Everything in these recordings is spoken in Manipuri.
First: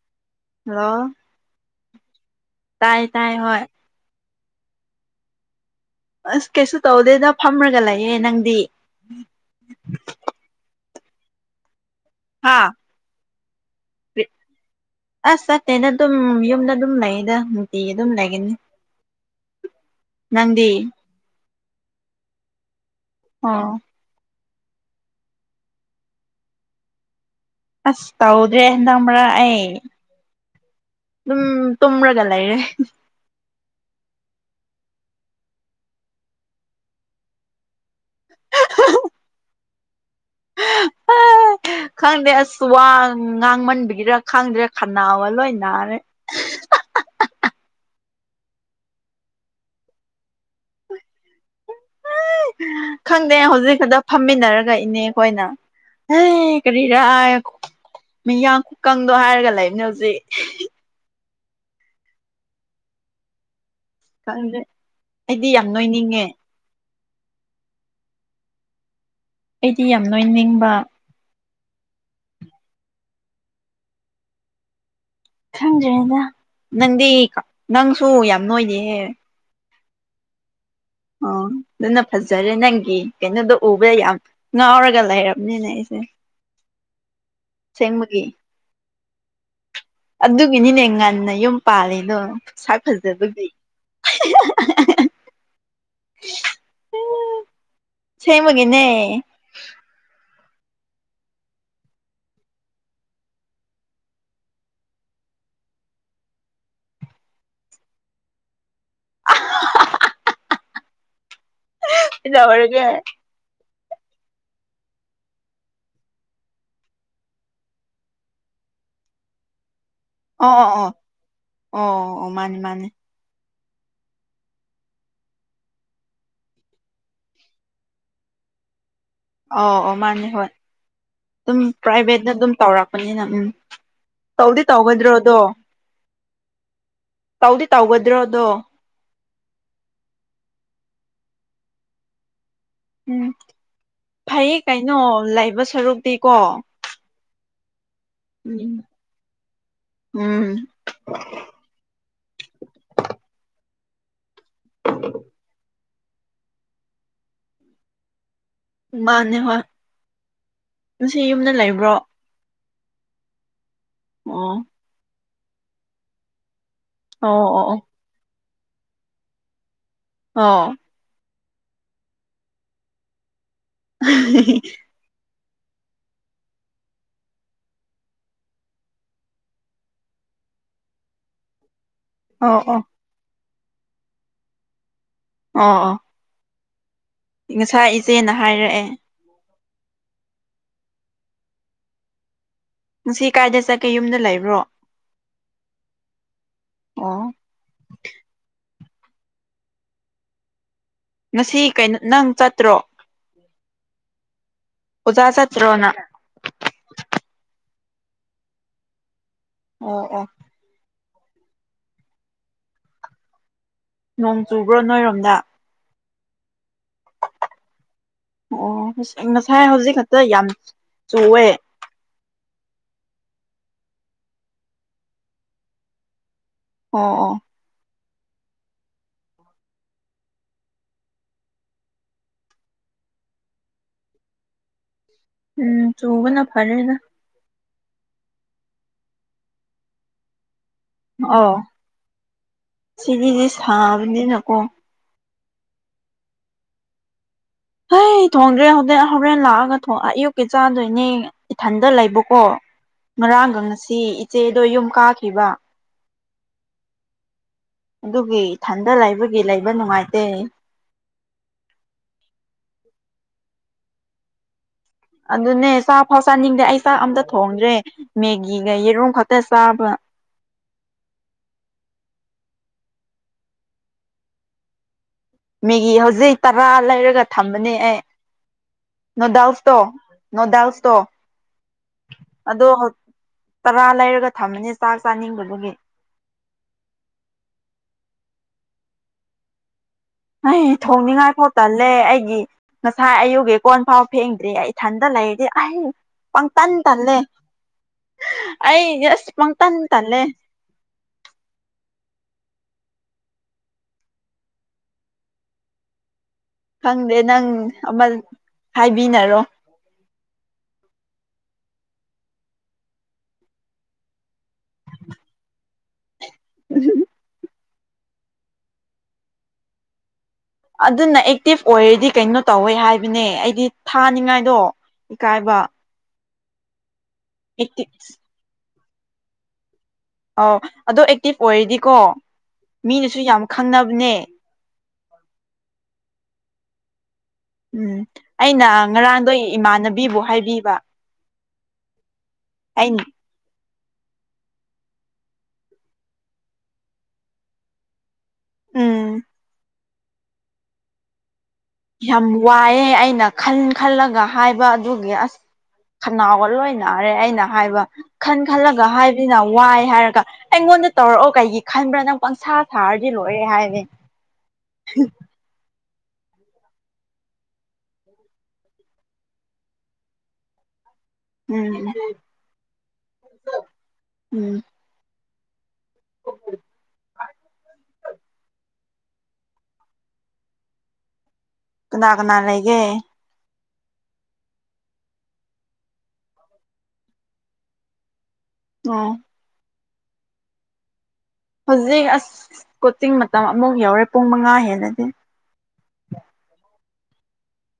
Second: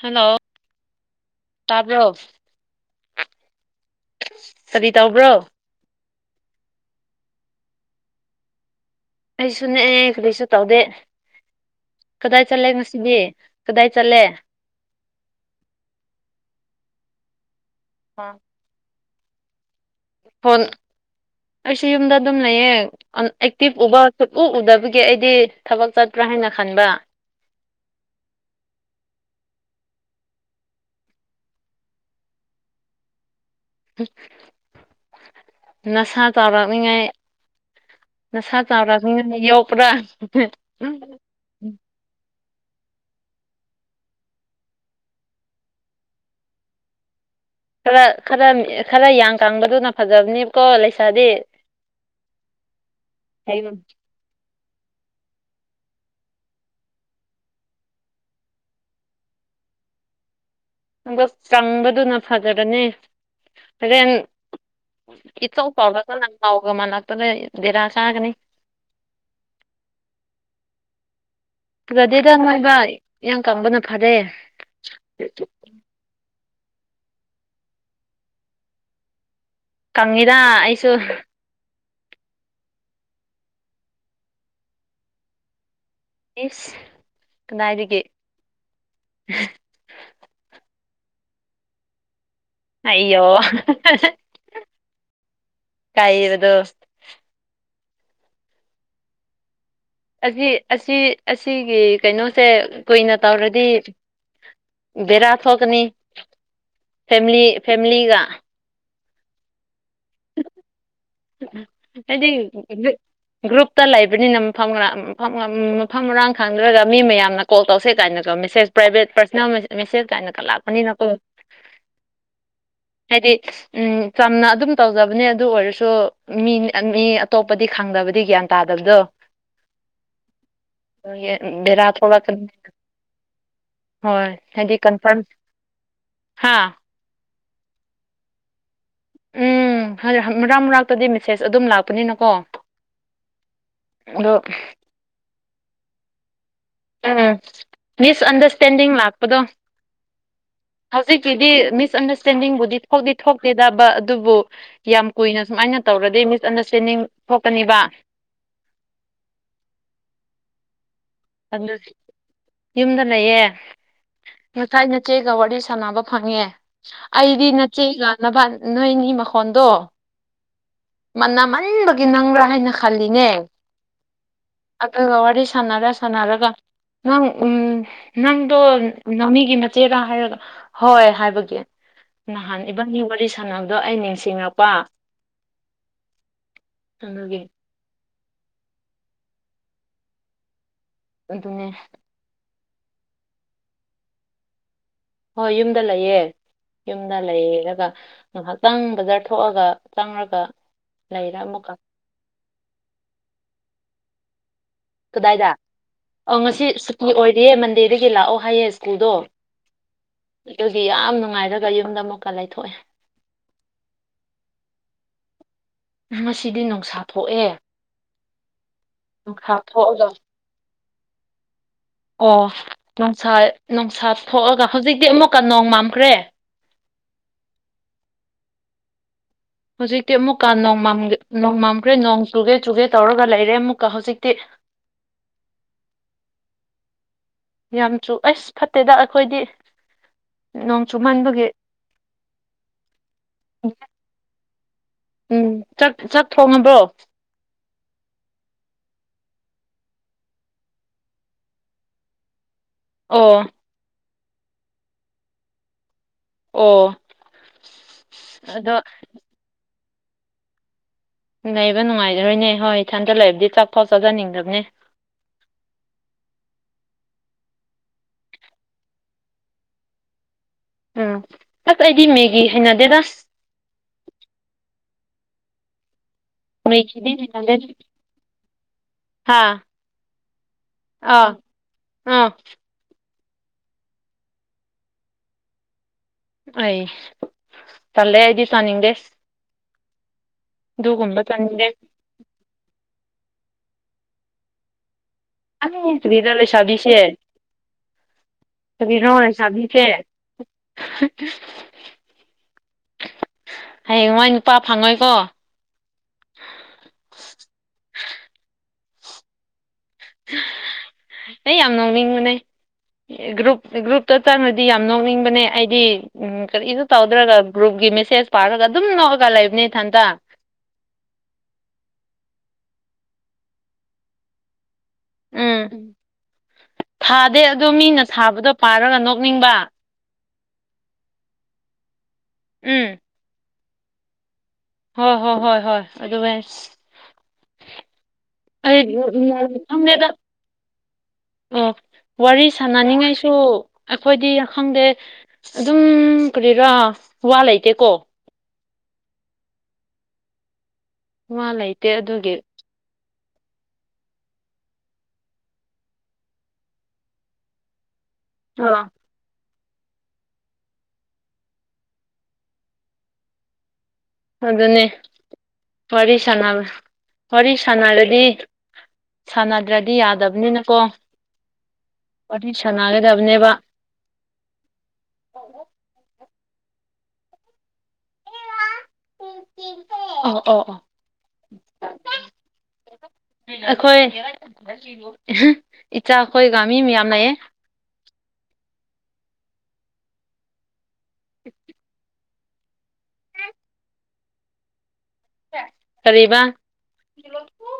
ꯍꯜꯂꯣ ꯍꯜꯂꯣ ꯇꯕ ꯇꯥꯏ ꯇꯥꯏ ꯍꯣꯏ ꯀꯔꯤ ꯇꯧꯕ꯭ꯔꯣ ꯑꯁ ꯀꯩꯁꯨ ꯇꯧꯗꯦꯗ ꯐꯝꯃꯒ ꯂꯩꯌꯦꯦ ꯅꯪꯗꯤ ꯑꯩꯁꯨ ꯅꯦꯛꯑꯦ ꯀꯗꯩꯁꯨ ꯇꯧꯗꯦ ꯀꯗꯥꯏ ꯍꯥ ꯆꯠꯂꯦ ꯉꯁꯤꯗꯤ ꯀꯗꯥꯏ ꯆꯠꯂꯦ ꯑꯁ ꯆꯠꯇꯦꯅ ꯑꯗꯨꯝ ꯌꯨꯝꯗ ꯑꯗꯨꯝ ꯂꯩꯗ ꯅꯨꯡꯇꯤ ꯑꯗꯨꯝ ꯂꯩꯒꯅꯤ ꯐꯣꯟ ꯃꯗꯤ ꯑꯩꯁꯨ ꯌꯨꯝꯗ ꯑꯗꯨꯝ ꯂꯩꯌꯦ ꯑꯣ ꯑꯦꯛꯇꯤꯚ ꯎꯕ ꯎ ꯎꯗꯕꯒꯤ ꯑꯩꯗꯤ ꯊꯕꯛ ꯆꯠꯄ꯭ꯔꯥ ꯍꯥꯏꯅ ꯈꯟꯕ ꯑꯁ ꯇꯧꯗ꯭ꯔꯦ ꯅꯝꯕ꯭ꯔꯥ ꯑꯩ ꯎꯝ ꯇ꯭ꯔꯒ ꯂꯩꯥꯏꯔꯦ ꯅꯁꯥ ꯆꯥꯎꯔꯛꯅꯤꯉꯥꯏ ꯅꯁꯥ ꯆꯥꯎꯔꯛꯕꯅ ꯌꯣꯛꯄ꯭ꯔꯥ ꯈꯪꯗꯁꯤ ꯇꯨꯋꯥ ꯉꯥꯡꯃꯟꯕꯤꯒꯤꯔꯥ ꯈꯥꯡꯗꯦꯔꯥ ꯈꯅꯥꯕ ꯂꯣꯏ ꯅꯥꯔꯦ ꯈꯔ ꯈꯔ ꯈꯔ ꯌꯥꯌꯥꯡ ꯀꯥꯡꯥꯡꯕꯗꯨꯅ ꯐꯖꯕꯅꯦꯕꯀꯣ ꯂꯩꯁꯥꯗꯤ ꯈꯪꯗꯦ ꯍꯧꯖꯤꯛ ꯊꯕꯛ ꯈꯛꯇ ꯐꯝꯃꯤꯟꯅꯔ ꯔꯛꯏꯅꯦ ꯑꯩꯈꯣꯏꯅ ꯍ ꯀꯔꯤꯔ ꯃꯤꯌꯥꯝꯡꯀꯪꯗꯣ ꯍꯥꯏꯔꯒ ꯂꯩꯕꯅꯦ ꯍꯧꯖꯤꯛ ꯆꯪꯕꯗꯨꯅ ꯐꯖꯕꯅꯤ ꯍꯌꯦꯡ ꯈꯪꯗꯦ ꯑꯩꯗꯤ ꯌꯥꯝ ꯏꯆꯧ ꯆꯥꯎꯒ ꯀ ꯅꯣꯏꯅꯤꯡꯉꯦ ꯂ ꯉꯥꯎꯒ ꯃꯅꯥꯛ ꯄꯂ ꯗꯔꯥ ꯁꯥꯒꯅꯤ ꯑꯩꯗꯤ ꯌꯥꯝ ꯅꯣꯏꯅꯤꯡꯕ ꯒꯥꯗꯤꯗ ꯅꯣꯏꯕ ꯌꯥꯝ ꯀꯪꯕꯅ ꯐꯔꯦ ꯈꯪꯗ꯭ꯔꯦꯗ ꯅꯪꯗꯤ ꯅꯪꯁꯨ ꯌꯥꯝ ꯅꯣꯏꯅꯦꯍꯦ ꯀꯪꯉꯤꯗ ꯑꯩꯁꯨ ꯑꯗꯨꯅ ꯐꯖꯔꯦ ꯅꯪꯒꯤ ꯀꯩꯅꯣꯗꯣ ꯎꯕꯗ ꯌꯥꯝ ꯉꯥꯎꯔꯒ ꯂꯩꯔꯕꯅꯤꯅ ꯑꯩꯁꯦ ꯏꯁ ꯀꯗꯥꯏꯒꯦ ꯑꯁꯦꯡꯕꯒꯤ ꯑꯗꯨꯒꯤꯅꯤꯅꯦ ꯉꯟꯅ ꯌꯨꯝ ꯄꯥꯜꯂꯤꯗꯣ ꯁꯥ ꯑꯩꯌꯣ ꯐꯖꯕꯗꯤ ꯀꯥꯏꯕꯗꯣ ꯁ ꯃꯒꯦꯅꯦ ꯑꯁꯤ ꯑꯁꯤ ꯑꯁꯤꯒꯤ ꯀꯩꯅꯣꯁꯦ ꯀꯨꯏꯅ ꯇꯧꯔꯗꯤ ꯕꯦꯔꯥ ꯊꯣꯛꯀꯅꯤ ꯐꯦꯃꯤꯂꯤ ꯐꯦꯃꯤꯂꯤꯒ [inaudible] ꯀꯩꯗꯧꯔꯒꯦ ꯍꯥꯏꯗꯤ꯭ꯔꯨ ꯇ ꯂꯩꯕꯅꯤꯅ ꯃꯐꯝꯥꯡ ꯃꯐꯝ ꯃꯐꯝ ꯃꯔꯥꯡ ꯈꯪꯗ꯭ꯔꯒ ꯃꯤ ꯃꯌꯥꯝꯅ ꯀꯣꯜ ꯇꯧꯁꯦ ꯀꯥꯏꯅꯗꯣ ꯃꯦꯁꯦꯁ ꯄ꯭ꯔꯥꯏꯚꯦꯠ ꯄꯔꯁꯅꯦꯜ ꯃꯦꯁꯦꯖ ꯀꯥꯏꯅ ꯀ ꯑꯣ ꯑꯣ ꯑꯣ ꯂꯥꯛꯄꯅꯤꯅꯀꯣ ꯑꯣ ꯑꯣ ꯃꯥꯅꯤ ꯃꯥꯅꯤ ꯍꯥꯏꯗꯤ ꯎꯝ ꯆꯝꯅ ꯑꯗꯨꯝ ꯇꯧꯖꯕꯅꯦ ꯑꯗꯨ ꯑꯣꯏꯔꯁꯨ ꯃꯤ ꯃꯤ ꯑꯇꯣꯞꯄꯗꯤ ꯈꯪꯗꯕꯗꯤ ꯒ꯭ꯌꯥꯟ ꯇꯥꯗꯕꯗꯣ ꯑꯣ ꯑꯣ ꯃꯥꯅꯤ ꯍꯣꯏ ꯑꯗꯨꯝ ꯕꯦꯔꯥ ꯄ꯭ꯔꯥꯏꯚꯦꯠꯅ ꯊꯣꯛꯂꯛꯀꯅꯤ ꯑꯗꯨꯝ ꯇꯧꯔꯛꯄꯅꯤꯅ ꯎꯝ ꯍꯣꯏ ꯇꯧꯗꯤ ꯇꯧꯒꯗ꯭ꯔꯣꯗꯣ ꯍꯥꯥ ꯇꯧꯗꯤ ꯇꯧꯒꯗ꯭ꯔꯣꯗꯣ ꯎꯝ ꯃꯔꯥꯡ ꯃꯔꯥꯛꯇꯗꯤ ꯃꯦꯁꯦꯖ ꯑꯗꯨꯝ ꯂꯥꯛꯄꯅꯤꯅꯀꯣ ꯎꯝ ꯑꯗꯣ ꯐꯩ ꯀꯩꯅꯣ ꯂꯩꯕ ꯁꯔꯨꯛꯇꯤꯀꯣ ꯎꯝ ꯃꯤꯁꯑꯟꯗꯔꯁꯇꯦꯟꯗꯤꯡ ꯂꯥꯛꯄꯗꯣ ꯎꯝ ꯍꯧꯖꯤꯛꯀꯤꯗꯤ ꯃꯤꯁꯑꯟꯗꯔꯁꯇꯦꯟꯗꯤꯡꯕꯨꯗꯤ ꯊꯣꯛꯥꯎꯗꯤ ꯊꯣꯛꯇꯦꯗꯕ ꯑꯗꯨꯕꯨ ꯌꯥꯝ ꯀꯨꯏꯅ ꯁꯨꯃꯥꯏꯅ ꯇꯧꯔꯗꯤ ꯃꯤꯁꯑꯟꯗꯔꯁꯇꯦꯟꯗꯤꯡ ꯊꯣꯛꯀꯅꯤꯕ ꯃꯥꯅꯦ ꯍꯣꯏ ꯉꯁꯤ ꯌꯨꯝꯗ ꯑꯗꯨ ꯂꯩꯕ꯭ꯔꯣ ꯌꯨꯝꯗ ꯂꯩꯌꯦ ꯑꯣ ꯉꯁꯥꯏ ꯅꯆꯦꯒ ꯋꯥꯔꯤ ꯁꯥꯟꯅꯕ ꯐꯪꯉꯦ ꯑꯣ ꯑꯩꯗꯤ ꯑꯣ ꯑꯣ ꯅꯆꯦꯒꯥꯟꯅꯕ ꯅꯣꯏꯒꯤ ꯃꯈꯣꯟꯗꯣ ꯑꯣ ꯃꯅꯝꯃꯟꯕꯒꯤ ꯅꯪꯕ꯭ꯔꯥ ꯍꯥꯏꯅ ꯈꯜꯂꯤꯅꯦ [unintelligible] ꯁꯥꯟꯅꯗ ꯁꯥꯟꯅꯗꯒ ꯅꯪ ꯎ ꯅꯪꯗꯣ ꯉꯃꯤꯒꯤ ꯃꯆꯦꯔ ꯍꯥꯏꯔ ꯍꯣꯏ ꯍꯥꯏꯕꯒꯤ ꯅꯍꯥꯟ ꯑꯣ ꯑꯣ ꯏꯕꯥꯟꯒꯤ ꯋꯥꯔꯤ ꯁꯥꯟꯅꯕꯗꯣ ꯑꯩ ꯅꯤꯡꯁꯤꯡꯉꯛꯄ ꯑꯥ ꯑꯥ ꯆꯪꯒꯦ ꯁꯦꯅ ꯍꯥꯏꯔꯛꯑꯦ ꯑꯗꯨꯗꯨꯅꯦ ꯁꯤ ꯀꯥꯏꯗ ꯆꯠꯀꯦ ꯌꯨꯝꯗ ꯂꯩꯕ꯭ꯔꯣ ꯍꯣꯏ ꯌꯨꯝꯗ ꯂꯩꯌꯦ ꯌꯨꯝꯗ ꯑꯣ ꯂꯩꯌꯦꯦꯔ ꯉꯥꯏꯍꯥꯛ ꯆꯪ ꯕꯖꯥꯔ ꯊꯣꯛꯑꯒ ꯆꯪꯉꯒ ꯉꯁꯤꯩꯅ ꯅꯪ ꯆꯠꯇ꯭ꯔꯣ ꯑꯣꯖꯥ ꯀꯗꯥꯏꯗ ꯆꯠꯇ꯭ꯔꯣꯅ ꯑ ꯉꯁꯤ ꯁꯨꯇꯤ ꯑꯣꯏꯔꯤꯌꯦ ꯃꯟꯗꯦꯗꯒꯤ ꯂꯥꯛꯑꯣ ꯍꯥꯏꯌꯦ ꯁ꯭ꯀꯨꯜꯗꯣ ꯑꯩ ꯑꯣ ꯑꯣ ꯑꯗꯨꯒꯤ ꯌꯥꯝ ꯅꯨꯡꯉꯥꯏꯔꯒ ꯌꯨꯝꯗ ꯑꯃꯨꯛꯀ ꯂꯩꯊꯣꯛꯑꯦ ꯅꯣꯡ ꯆꯨꯕ꯭ꯔꯣ ꯅꯣꯏꯔꯣꯝꯗ ꯉꯁꯤꯗꯤ ꯅꯨꯡꯁꯥ ꯊꯣꯛꯑꯦ ꯑꯣ ꯅꯨꯡꯁꯥ ꯉꯁꯥꯏ ꯍꯧꯖꯤꯛ ꯊꯣꯛꯑꯒ ꯈꯛꯇ ꯌꯥꯝ ꯆꯨꯋꯦ ꯑꯣ ꯅꯨꯡꯁꯥ ꯅꯨꯡꯁꯥ ꯊꯣꯛꯑꯒ ꯍꯧꯖꯤꯛꯇꯤ ꯑꯃꯨꯛꯀ ꯅꯣꯡ ꯃꯝꯈ꯭ꯔꯦ ꯑꯣ ꯑ ꯍꯧꯖꯤꯛꯇꯤ ꯑꯃꯨꯛꯀ ꯅꯣꯡ ꯅꯣꯡꯃꯝꯈ꯭ꯔꯦ ꯅꯣꯡ ꯆꯨꯒꯦ ꯆꯨꯒꯦ ꯇꯧꯔꯒ ꯂꯩꯔꯦ ꯑꯃꯨꯛꯀ ꯍꯧꯖꯤꯛꯇꯤ [inaudible] ꯎꯝ ꯇꯕꯅꯥ ꯐꯔꯦꯅ ꯌꯥꯝ ꯆꯨ ꯑꯁ ꯐꯠꯇꯦꯗ ꯑꯩꯈꯣꯏꯗꯤ ꯅꯣꯡ ꯆꯨꯃꯟꯕꯒꯤ ꯑꯥꯎ ꯁꯤꯒꯤꯗꯤꯦ ꯁꯥꯕꯅꯤꯅꯀꯣ ꯎꯝꯥꯛ ꯆꯥꯛ ꯊꯣꯡꯉꯕ꯭ꯔꯣ ꯑꯩ ꯊꯣꯡꯗ꯭ꯔꯦ ꯍꯣꯔꯦꯟ ꯍꯣꯔꯦꯟ ꯂꯥꯛꯑꯒ ꯑꯌꯨꯛꯀꯤ ꯆꯥꯗꯣꯏꯅꯦ ꯏꯊꯟꯗ ꯂꯩꯕꯀꯣ ꯑꯣ ꯉꯥꯡꯒꯪꯁꯤ ꯏꯆꯦꯗꯣ ꯌꯨꯝ ꯀꯥꯈꯤꯕ ꯑꯣ ꯑꯗꯨꯒꯤ ꯑꯗꯣ ꯊꯟꯗ ꯂꯩꯕꯒꯤ ꯂꯩꯕ ꯅꯨꯡꯉꯥꯏꯇꯦ ꯂꯩꯕ ꯅꯨꯡꯉꯥꯏꯖꯔꯣꯏꯅꯦ ꯍꯣꯏ ꯏꯊꯟꯗ ꯂꯩꯕꯗꯤ ꯆꯥꯛ ꯊꯥꯎ ꯆꯥꯖꯅꯤꯡꯗꯕꯅꯦ ꯑꯗꯨꯅꯦ ꯆꯥꯛꯐꯥꯎ ꯆꯥꯅꯤꯡꯗꯦ ꯑꯩ ꯆꯥꯛ ꯑꯝꯇ ꯊꯣꯡꯗ꯭ꯔꯦ ꯃꯦꯒꯤꯒ ꯌꯦꯔꯨꯝ ꯈꯛꯇ ꯆꯥꯕ ꯎꯝ ꯑꯁ ꯑꯩꯗꯤ ꯃꯦꯒꯤ ꯍꯩꯅꯗꯦꯗꯁ ꯃꯤꯦꯒꯤ ꯍꯧꯖꯤꯛ ꯇꯔꯥ ꯃꯦꯒꯤꯗꯤ ꯂꯩꯔꯒ ꯍꯩꯅꯗꯦ ꯊꯝꯕꯅꯦ ꯑꯩ ꯍꯥ ꯅꯣꯗꯥꯜꯁꯇꯣ ꯅꯣꯗꯥꯜꯁꯇꯣ ꯑꯥ ꯑꯥ ꯑꯗꯣ ꯇꯔꯥ ꯂꯩꯔꯒ ꯊꯝꯃꯅꯦ ꯆꯥꯛ ꯆꯥꯅꯤꯡꯕꯒꯤ ꯑꯩ ꯆꯜꯂꯦ ꯑꯩꯗꯤ ꯆꯥꯅꯤꯡꯗꯦ ꯑꯩ ꯑꯗꯨꯒꯨꯝꯕ ꯊꯣꯡꯅꯤꯡꯉꯥꯏ ꯐꯥꯎ ꯆꯥꯅꯤꯡꯗꯦ ꯇꯂ ꯑꯩꯒꯤ ꯉꯁꯥꯏ ꯑꯌꯨꯛꯒꯤ ꯀꯣꯟ ꯐꯥꯎ ꯐꯦꯡꯗ꯭ꯔꯤ ꯑꯩ ꯗ ꯂꯩꯗꯤ ꯑ ꯑꯩ ꯀꯔꯤꯔ ꯄꯪ ꯇꯥꯟ ꯂꯩꯁꯥꯕꯤꯁꯦ ꯇꯜꯂꯦ ꯑꯩ ꯀꯔꯤꯅꯣ ꯌꯦꯁ ꯄꯪꯇꯥꯟ ꯂꯩꯁꯥꯕꯤꯁꯦ ꯇꯂꯦ ꯍꯌꯦꯡꯋꯥꯏ ꯅꯨꯄꯥ ꯐꯪꯉꯣꯏꯀꯣ ꯈꯪꯗꯦ ꯅꯪ ꯑꯃ ꯍꯥꯏꯕꯤꯅꯔꯣ ꯑꯩ ꯌꯥꯝ ꯅꯥꯎꯅꯤꯡꯉꯨꯅꯦ ꯒ꯭ꯔꯨꯞ ꯒ꯭ꯔꯨꯞꯇ ꯆꯪꯉꯗꯤ ꯌꯥꯝ ꯅꯣꯛꯅꯤꯡꯕꯅꯦ ꯑꯩꯗꯤ ꯎꯝ ꯀꯔꯤꯁꯨ ꯇꯧꯗ꯭ꯔꯒ ꯒ꯭ꯔꯨꯞꯀꯤ ꯃꯦꯁꯦꯖ ꯄꯥꯔꯒ ꯑꯗꯨꯝ ꯅꯣꯛꯑꯒ ꯂꯩꯕꯅꯤ ꯏꯊꯟꯇꯥ ꯑꯗꯨꯅ ꯑꯦꯛꯇꯤꯚ ꯑꯣꯏꯔꯗꯤ ꯀꯩꯅꯣ ꯇꯧꯋꯦ ꯍꯥꯏꯕꯅꯦ ꯑꯩꯗꯤ ꯊꯥꯅꯤꯡꯉꯥꯏꯗꯣ ꯏꯀꯥꯏꯕ ꯎꯝ ꯊꯥꯗꯦ ꯑꯗꯣ ꯑꯦꯛꯇꯤꯞ ꯃꯤꯅ ꯊꯥꯕꯗꯣ ꯄꯥꯔꯒ ꯅꯣꯛꯅꯤꯡꯕ ꯑ ꯑꯗꯣ ꯑꯦꯛꯇꯤꯚ ꯑꯣꯏꯔꯗꯤꯀꯣ ꯎꯝ ꯃꯤꯅꯁꯨ ꯌꯥꯝ ꯈꯪꯅꯕꯅꯦ ꯍꯣꯏ ꯍꯣꯏ ꯍꯣꯏ ꯍꯣꯏ ꯑꯗꯨ ꯎꯝ ꯑꯩꯅ ꯉꯔꯥꯡꯗꯣ ꯈꯪꯗꯦꯗ ꯏꯃꯥꯟꯅꯕꯤꯕꯨ ꯍꯥꯏꯕꯤꯕ ꯑꯣ ꯋꯥꯔꯤ ꯑꯩꯅ ꯁꯥꯟꯅꯅꯤꯡꯉꯥꯏꯁꯨ ꯑꯩꯈꯣꯏꯗꯤ ꯈꯪꯗꯦ ꯑꯗꯨꯝ ꯀꯔꯤꯔꯥ ꯋꯥ ꯂꯩꯇꯦꯀꯣ ꯎꯝ ꯋꯥ ꯂꯩꯇꯦ ꯌꯥꯝ ꯑꯗꯨꯒꯤ ꯋꯥꯏꯑꯦ ꯑꯩꯅ ꯈꯟ ꯈꯜꯂꯒ ꯍꯥꯏꯕ ꯑꯗꯨꯒꯤ ꯑꯁ ꯈꯅꯥꯎꯒ ꯂꯣꯏꯅꯔꯦ ꯑꯩꯅ ꯍꯥꯏꯕ ꯈꯟ ꯈꯜꯂꯒ ꯑ ꯍꯥꯏꯕꯅ ꯋꯥꯏ ꯍꯥꯏꯔꯒ ꯑꯩꯉꯣꯟꯗ ꯇꯧꯔꯛꯑꯣ ꯀꯩꯒꯤ ꯈꯟꯕ꯭ꯔꯥ ꯅꯪ ꯄꯪꯁꯥ ꯁꯥꯔꯗꯤ ꯂꯣꯏꯔꯦ ꯍꯥꯏꯅꯤ ꯑꯗꯨꯅꯦ ꯋꯥꯔꯤ ꯁꯥꯟꯅꯕ ꯋꯥꯔꯤ ꯁꯥꯟꯅꯔꯗꯤ ꯁꯥꯟꯅꯗ꯭ꯔꯗꯤ ꯌꯥꯗꯕꯅꯤꯅꯀꯣ ꯎꯝ ꯄꯥꯇ ꯁꯥꯟꯅꯥꯒꯗꯕꯅꯦꯕ ꯎꯝ ꯑ ꯑꯣ ꯑꯣ ꯀꯅꯥ ꯀꯅꯥ ꯂꯩꯒꯦ ꯑꯩꯈꯣꯏ ꯏꯆꯥꯈꯣꯏꯒꯃꯤ ꯃꯌꯥꯝ ꯂꯩꯌꯦ [inaudible] ꯑꯥ ꯍꯧꯖꯤꯛ ꯑꯁ ꯀꯣꯆꯤꯡ ꯃꯇꯝ ꯑꯃꯨꯛ ꯌꯧꯔꯦ ꯄꯨꯡ ꯃꯉꯥ ꯍꯦꯟꯅꯗꯤ ꯀꯔꯤꯕ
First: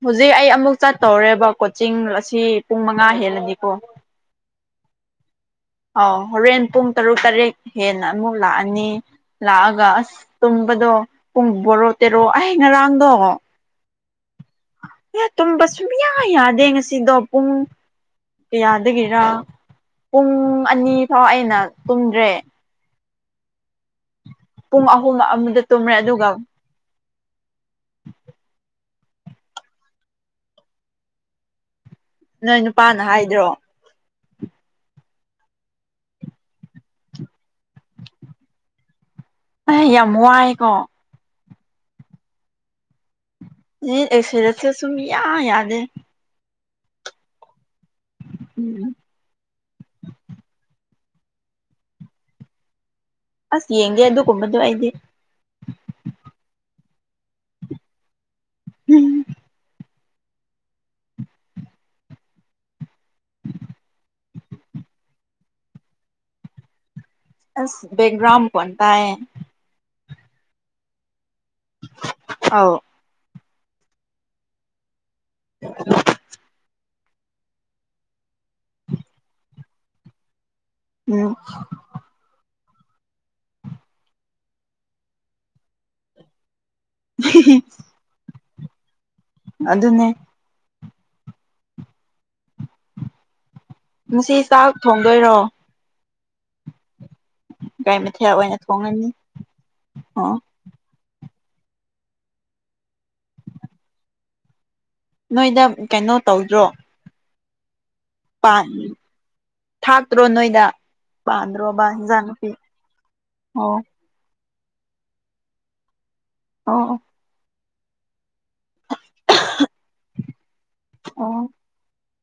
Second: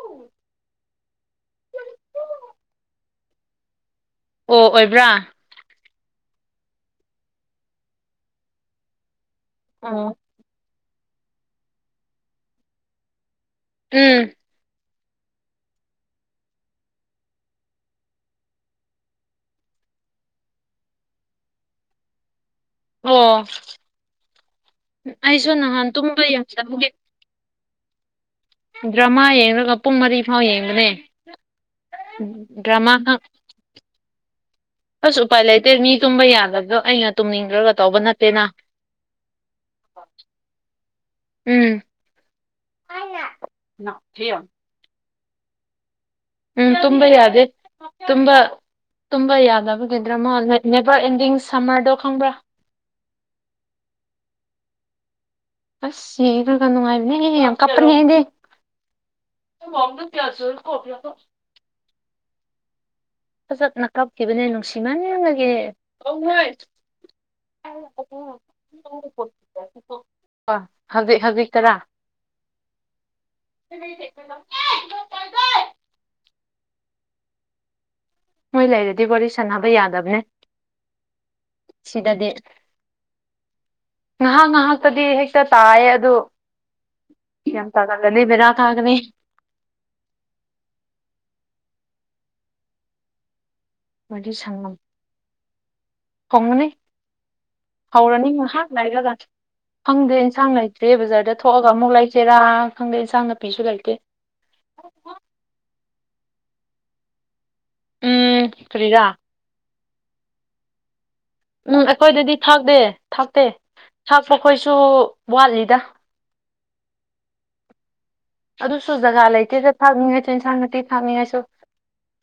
ꯍꯧꯖꯤꯛ ꯑꯩ ꯑꯃꯨꯛ ꯆꯠꯇꯧꯔꯦꯕ ꯀꯣꯆꯤꯡ ꯑꯁꯤ ꯄꯨꯡ ꯃꯉꯥ ꯍꯦꯜꯂꯗꯤꯀꯣ ꯑꯣ ꯑꯣꯏꯕ꯭ꯔꯥ ꯑꯥꯎ ꯍꯣꯔꯦꯟ ꯄꯨꯡ ꯇꯔꯨꯛ ꯇꯔꯦꯠ ꯍꯦꯟꯅ ꯑꯃꯨꯛ ꯂꯥꯛꯑꯅꯤ ꯂꯥꯛꯑꯒ ꯑꯁ ꯑꯣ ꯇꯨꯝꯕꯗꯣ ꯄꯨꯡ ꯕꯣꯔꯣ ꯇꯦꯔꯣ ꯑꯍꯩ ꯉꯔꯥꯡꯗꯣ ꯎꯝ ꯑ ꯇꯨꯝꯕ ꯁꯨꯝꯌꯥ ꯌꯥꯗꯦ ꯉꯁꯤꯗꯣ ꯄꯨꯡ ꯀꯌꯥꯗꯒꯤꯦꯔꯥ ꯄꯨꯡ ꯑꯅꯤ ꯐꯥꯎ ꯑꯩꯅ ꯇꯨꯝꯗ꯭ꯔꯦ ꯑꯣ ꯄꯨꯡ ꯑꯍꯨꯝ ꯑꯩꯁꯨ ꯑꯃꯗ ꯅꯍꯥꯟ ꯇꯨꯝꯔꯦ ꯇꯨꯝꯕ ꯑꯗꯨꯒ ꯌꯦꯡꯖꯕꯒꯦ ꯗ꯭ꯔꯃꯥ ꯌꯦ ꯌꯦꯡꯂꯒ ꯄꯨꯡ ꯃꯔꯤ ꯐꯥꯎ ꯌꯦꯡꯕꯅꯦ ꯅꯣꯏ ꯅꯨꯄꯥꯅ ꯗ꯭ꯔꯃꯒ ꯍꯥꯏꯗ꯭ꯔꯣ ꯑꯁ ꯎꯄꯥꯏ ꯂꯩꯇꯦ ꯃꯤ ꯇꯨꯝꯕ ꯌꯥꯗꯗꯣ ꯑꯩꯅ ꯇꯨꯝꯅꯤꯡꯗ꯭ꯔꯒ ꯇꯧꯕ ꯅꯠꯇꯦꯅ ꯑ ꯌꯥꯝ ꯋꯥꯏꯀꯣ ꯎꯝ ꯎ ꯑꯦꯔꯁ ꯁꯨꯝ ꯌꯥ ꯌꯥꯗꯦ ꯎꯝ ꯇꯨꯝꯕ ꯌꯥꯗꯦ ꯇꯕ ꯎꯝ ꯇꯨꯝꯕ ꯌꯥꯗꯕꯒꯤꯗ꯭ꯔꯃꯣ ꯕꯥꯔ ꯑꯦꯟꯗꯤꯡ ꯁꯝꯃꯔꯗꯣ ꯈꯪꯕ꯭ꯔꯥ ꯑꯁ ꯌꯦꯡꯒꯦ ꯑꯗꯨꯒꯨꯝꯕꯗꯣ ꯑꯩꯗꯤ ꯑꯁ ꯌꯦꯒ ꯀꯅꯅꯨꯡꯉꯥꯏꯅꯦ ꯀꯞꯄꯦꯗ ꯎꯝ ꯐꯣ ꯅ ꯀꯌꯥꯁꯨ ꯀꯣꯕꯣ ꯐꯖꯠ ꯅꯥꯀꯥꯞꯈꯤꯕꯅꯦ ꯅꯨꯡꯁꯤꯃꯅꯦ ꯌꯦꯡꯉꯒꯦ ꯑꯁ ꯦꯛꯒ꯭ꯔꯥꯎꯟ ꯀꯟꯇꯥꯏ ꯑ ꯍꯧꯖꯤꯛ ꯍꯧꯖꯤꯛ ꯇꯔꯥ ꯑꯧ ꯊ [inaudible] ꯃꯣꯏ ꯂꯩꯔꯗꯤ ꯋꯥꯔꯤꯕ ꯁꯥꯟꯅꯕ ꯌꯥꯗꯕꯅꯦ ꯎꯝ ꯁꯤꯗꯗꯤ ꯉꯥꯏꯍꯥꯛ ꯉꯥꯏꯍꯥꯛꯇꯗꯤ ꯍꯦꯛꯇ ꯇꯥꯏꯌꯦ ꯑꯗꯨ ꯌꯦ ꯇꯒꯂ ꯂꯩꯕꯤꯔ ꯀꯒꯅꯦ ꯑꯗꯨꯅꯦ ꯉꯁꯤ ꯆꯥꯛ ꯊꯣꯡꯗꯣꯏꯔꯣ ꯀꯉꯅꯤ ꯀꯩ ꯍꯧꯔꯅꯤ ꯃꯊꯦꯜ ꯑꯣꯏꯅ ꯉꯥꯏꯍꯥꯛ ꯊꯣꯡꯉꯅꯤ ꯂꯥꯏꯔꯒ ꯐꯪꯗ꯭ꯔꯦ ꯑꯣ ꯏꯟꯁꯥꯡ ꯂꯩꯇ꯭ꯔꯦ ꯕꯖꯥꯔꯗ ꯊꯣꯛꯑꯒ ꯑꯃꯨꯛ ꯂꯩꯁꯦꯔꯥ ꯈꯪꯗꯦ ꯏꯟꯁꯥꯡ ꯅꯥꯄꯤꯁꯨ ꯂꯩꯇꯦ ꯅꯣꯏꯗ ꯀꯩꯅꯣ ꯇꯧꯗ꯭ꯔꯣ ꯎꯝ ꯄ ꯀꯔꯤꯔꯥ ꯊꯥꯛꯇ꯭ꯔꯣ ꯅꯣꯏꯗ ꯎꯝ ꯄꯥꯟꯗ꯭ꯔꯣꯕ ꯍꯤꯟꯖꯥꯡ ꯑꯩꯈꯣꯏꯗꯗꯤ ꯅꯥꯄꯤ ꯊꯥꯛꯇꯦ ꯊꯥꯛꯇꯦ ꯑꯣ ꯊꯥꯛꯄꯈꯣꯏꯁꯨ ꯋꯥꯠꯂꯤꯗ ꯑ ꯑꯗꯨꯁꯨ ꯖꯒꯥ ꯂꯩꯇꯦꯗ ꯊꯥꯛꯅꯤꯡꯉꯥꯏꯁꯨ ꯑꯦꯟꯁꯥꯡ ꯅꯥꯇꯤ ꯊꯥꯛꯅꯤꯡꯉꯥꯏꯁꯨ ꯑꯣ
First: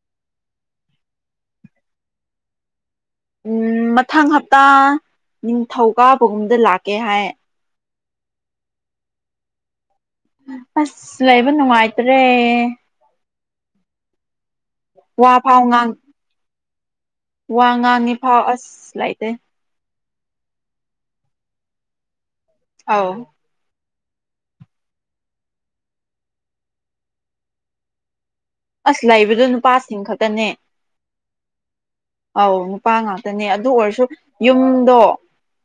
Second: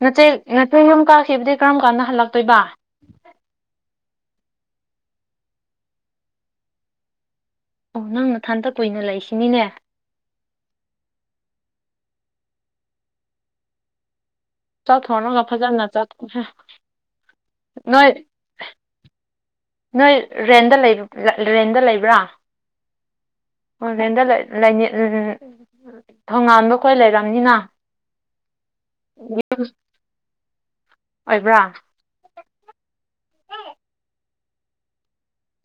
ꯅꯆꯦ ꯅꯊꯣꯏ ꯌꯨꯝ ꯀꯥꯈꯤꯕꯗꯤ ꯀꯔꯝ ꯀꯥꯟꯗ ꯍꯜꯂꯛꯇꯣꯏꯕ ꯎꯝ ꯃꯊꯪ ꯍꯞꯇꯥ ꯅꯤꯡꯊꯧ ꯀꯥꯕꯒꯨꯝꯗ ꯂꯥꯛꯀꯦ ꯍꯥꯏ ꯑꯣ ꯅꯪꯅ ꯊꯟꯇ ꯀꯨꯏꯅ ꯂꯩꯁꯤꯅꯤꯅꯦ ꯑꯁ ꯂꯩꯕ ꯅꯨꯡꯉꯥꯏꯇ꯭ꯔꯦ ꯆꯠꯣꯅꯒ ꯐꯥꯎ ꯐꯖꯅ ꯆꯠꯀ ꯋꯥ ꯉꯥꯡ ꯅꯤꯐꯥꯎ ꯑꯁ ꯂꯩꯇꯦ ꯅꯣꯏ ꯔꯦꯟꯗ ꯂꯩ ꯔꯦꯟꯗ ꯂꯩꯕ꯭ꯔꯥ ꯑꯥꯎ ꯑꯣꯂꯦꯟꯗ ꯊꯣꯉꯥꯟꯕ ꯈꯣꯏ ꯂꯩꯔꯕꯝꯅꯤꯅ ꯑꯁ ꯂꯩꯕꯗꯣ ꯅꯨꯄꯥꯁꯤꯡ ꯈꯛꯇꯅꯦ ꯑꯣꯏꯕ꯭ꯔꯥ ꯑꯧ ꯅꯨꯄꯥ ꯉꯥꯛꯇꯅꯦ ꯑꯗꯨ ꯑꯣꯏꯔꯁꯨ ꯌꯨꯝꯗꯣ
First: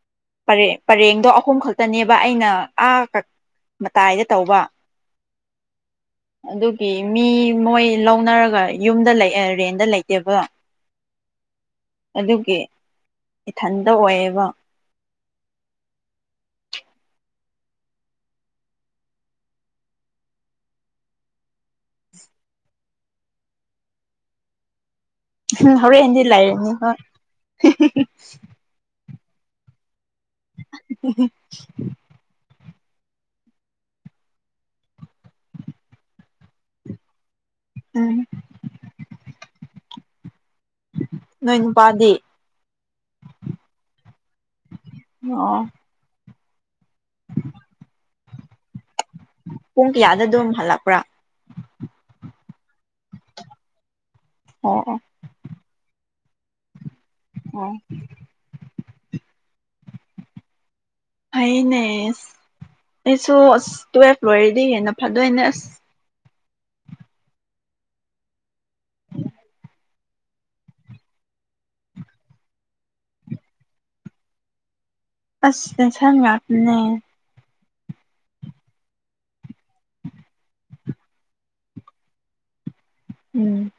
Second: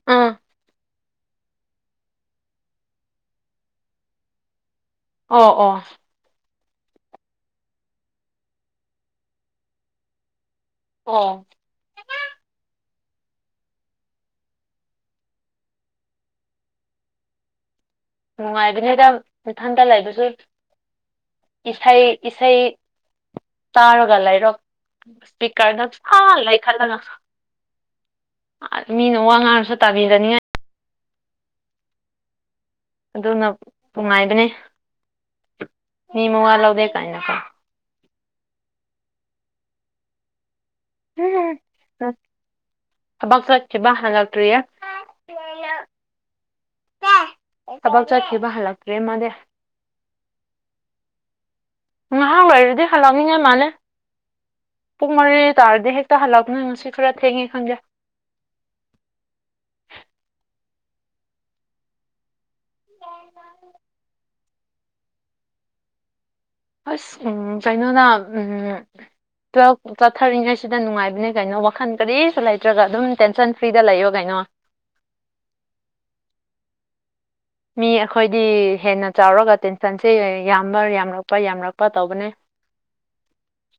ꯑꯥ ꯄꯔꯦꯡ ꯄꯔꯦꯡꯗꯣ ꯑꯍꯨꯝ ꯈꯛꯇꯅꯦꯕ ꯑꯩꯅ ꯑꯥꯛ ꯃꯇꯥꯏꯗ ꯇꯧꯕ ꯑꯣ ꯑꯣ ꯑꯗꯨꯒꯤ ꯃꯤ ꯃꯣꯏ ꯂꯧꯅꯔꯒ ꯌꯨꯝꯗ ꯂꯩ ꯔꯦꯟꯗ ꯂꯩꯇꯦꯕ ꯑꯣ ꯑꯗꯨꯒꯤ ꯏꯊꯟꯇ ꯑꯣꯏꯌꯦꯕ ꯅꯨꯡꯉꯥꯏꯕꯅꯦꯗ ꯏꯊꯟꯇ ꯂꯩꯕꯁꯨ ꯏꯁꯥꯏ ꯏꯁꯆꯥꯏ ꯇꯥꯔꯒꯂꯥꯏꯔꯛ ꯁ ꯀꯔꯅ ꯍꯣꯔꯦꯟꯗꯤ ꯍꯂ ꯑꯦ ꯂꯩꯔꯅꯤ ꯈꯂ ꯉ ꯍꯣꯏ ꯃꯤꯅ ꯋꯥ ꯉꯥꯡꯔꯁꯨ ꯇꯥꯕꯤꯔꯅꯤꯉꯥꯏ [inaudible] ꯑꯗꯨꯅ ꯅꯨꯡꯉꯥꯏꯕꯅꯦ ꯃꯤ ꯃꯉꯥ ꯂꯧꯗꯦ ꯀꯥꯏꯅ ꯀꯥꯏ ꯎꯝ ꯅꯣꯏ ꯅꯨꯄꯥꯗꯤ ꯑꯕꯥꯛ ꯆꯠ ꯆꯦꯕ ꯍꯉꯥꯛꯇꯔꯤꯔꯤꯌꯥ ꯑꯣ ꯊꯕꯛ ꯆꯠꯈꯤꯕ ꯍꯜꯂꯛꯇ꯭ꯔꯦ ꯃꯥꯅꯦꯦ ꯄꯨꯡ ꯀꯌꯥꯗ ꯑꯗꯨꯝ ꯍꯜꯂꯛꯄ꯭ꯔꯥ ꯉꯥꯏꯍꯥꯡ ꯂꯩꯔꯗꯤ ꯍꯜꯂꯛꯅꯤꯡꯉ ꯃꯥꯜꯅꯦꯦ ꯑꯣ ꯑꯣ ꯄꯨꯡ ꯃꯔꯤ ꯇꯥꯔꯗꯤ ꯍꯦꯛ ꯇ ꯍꯜꯂꯛꯅ ꯉꯁꯤ ꯈꯔ ꯊꯦꯡꯉꯦ ꯑꯣ ꯈꯪꯖꯦ ꯍꯅꯦꯁꯨ ꯇꯋ ꯂꯣꯏꯔꯗꯤ ꯍꯦꯟꯅ ꯐꯥꯗꯣꯏꯅꯦ ꯑꯁ ꯑꯁ ꯎ ꯀꯩꯅꯣꯅ ꯇ꯭ꯋꯦꯜꯐ ꯆꯠꯊꯔꯤꯉꯩꯁꯤꯗ ꯅꯨꯡꯉꯥꯏꯕꯅꯦ ꯀꯩꯅꯣ ꯋꯥꯈꯟ ꯀꯔꯤꯁꯨ ꯂꯩꯇ꯭ꯔꯒ ꯑꯗꯨꯝ ꯇꯦꯟꯁꯟ ꯐ꯭ꯔꯤꯗ ꯂꯩꯌꯣ ꯀꯩꯅꯣ [inaudible] ꯑꯁꯁ ꯌꯥꯅꯦ ꯃꯤ ꯑꯩꯈꯣꯏꯗꯤ ꯍꯦꯟꯅ ꯆꯥꯎꯔꯒ ꯇꯦꯟꯁꯟꯁꯦ ꯌꯥꯝꯕ ꯌꯥꯝꯔꯛꯄ ꯌꯥꯝꯔꯛꯄ ꯇꯧꯕꯅꯦ [inaudible] ꯎꯝ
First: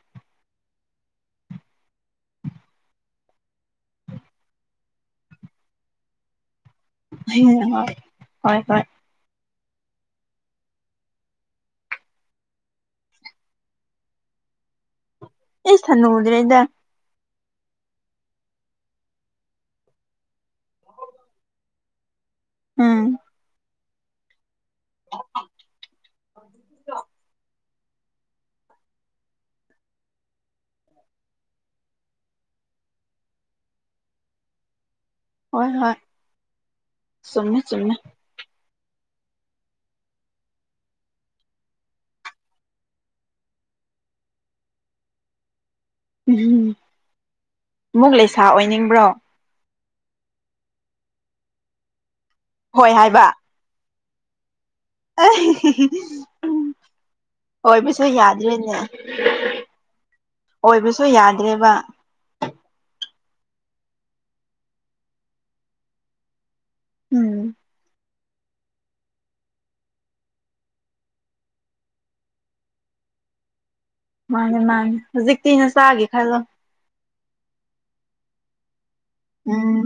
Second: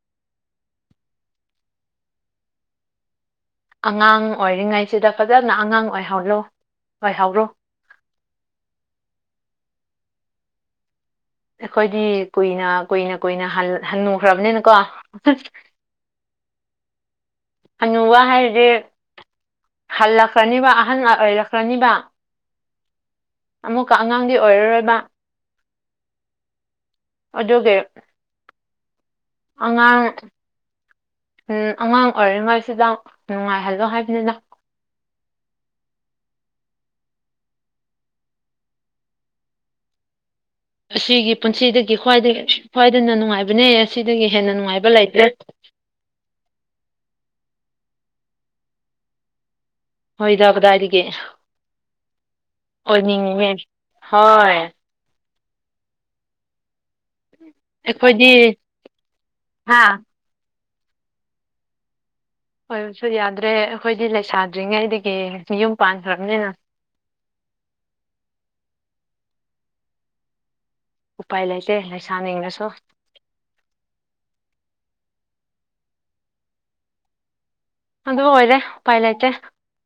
ꯑꯉꯥꯡ ꯑꯣꯏꯔꯤꯉꯩꯁꯤꯗ ꯐꯖꯅ ꯑꯉꯥꯡ ꯑꯣꯏꯍꯧꯂꯣ ꯎ ꯍ ꯍꯣꯏ ꯍꯣꯏ ꯑꯩꯈꯣꯏꯗꯤ ꯀꯨꯏꯅ ꯀꯨꯏꯅ ꯀꯨꯏꯅ ꯍꯟꯅꯨꯈ꯭ꯔꯕꯅꯤꯅꯀꯣ ꯑꯩ ꯁꯅ ꯍꯗ ꯔꯗ ꯑꯅꯨꯧꯕ ꯍꯥꯏꯁꯦ ꯍꯜꯂꯛꯈ꯭ꯔꯅꯤꯕ ꯑꯍꯜ ꯑꯣꯏꯔꯛꯈ꯭ꯔꯅꯤꯕ ꯎꯝ ꯑꯃꯨꯛꯀ ꯑꯉꯥꯡꯗꯤ ꯑꯣꯏꯔꯔꯣꯏꯕ ꯑꯗꯨꯒꯤ ꯑꯉꯥꯡ ꯎꯝ ꯑꯉꯥꯡ ꯑꯣꯏꯔꯤꯉꯩꯁꯤꯗ ꯅꯨꯡꯉꯥꯏꯍꯜꯂꯣ ꯍꯥꯏꯕꯅꯤꯅ ꯍꯣꯏ ꯍꯣꯏ ꯆꯨꯝꯃꯦ ꯆꯨꯝꯃꯦ ꯑꯁꯤꯒꯤ ꯄꯨꯟꯁꯤꯗꯒꯤ ꯈ꯭ꯋꯥꯏ ꯈ꯭ꯋꯥꯏꯗꯅ ꯅꯨꯡꯉꯥꯏꯕꯅꯦ ꯑꯁꯤꯗꯒꯤ ꯍꯦꯟꯅ ꯅꯨꯡꯉꯥꯏꯕ ꯂꯩꯇꯦ ꯎꯝ ꯑꯃꯨꯛ ꯂꯩꯁꯥ ꯑꯣꯏꯅꯤꯡꯕ꯭ꯔꯣ ꯍꯣꯏꯗ ꯀꯗꯥꯏꯗꯒꯤ ꯍꯣꯏ ꯑꯣꯏꯅꯤꯡꯉꯤ ꯍꯣꯏ ꯑ ꯎ ꯑꯣꯏꯕꯁꯨ ꯑꯩꯈꯣꯏꯗꯤ ꯌꯥꯗ꯭ꯔꯤꯅꯦ ꯍꯥ ꯑꯣꯏꯕꯁꯨ ꯌꯥꯗ꯭ꯔꯦꯕ ꯍꯣꯏꯁꯨ ꯌꯥꯗ꯭ꯔꯦ ꯑꯩꯈꯣꯏꯗꯤ ꯂꯩꯁꯥꯗ꯭ꯔꯤꯉꯩꯗꯒꯤ ꯌꯨꯝ ꯄꯥꯟꯈ꯭ꯔꯕꯅꯤꯅ ꯎꯝ ꯎꯄꯥꯥꯏ ꯂꯩ ꯆꯦ ꯁꯅꯗꯁꯣ ꯃꯥꯅꯦ ꯃꯥꯅꯦ ꯍꯧꯖꯤꯛꯇꯤꯅ ꯆꯥꯒꯦ ꯈꯜꯂꯣ ꯑꯗꯨ ꯑꯣꯏꯔꯦ ꯎꯄꯥꯏ ꯂꯩꯇꯦ ꯎꯝ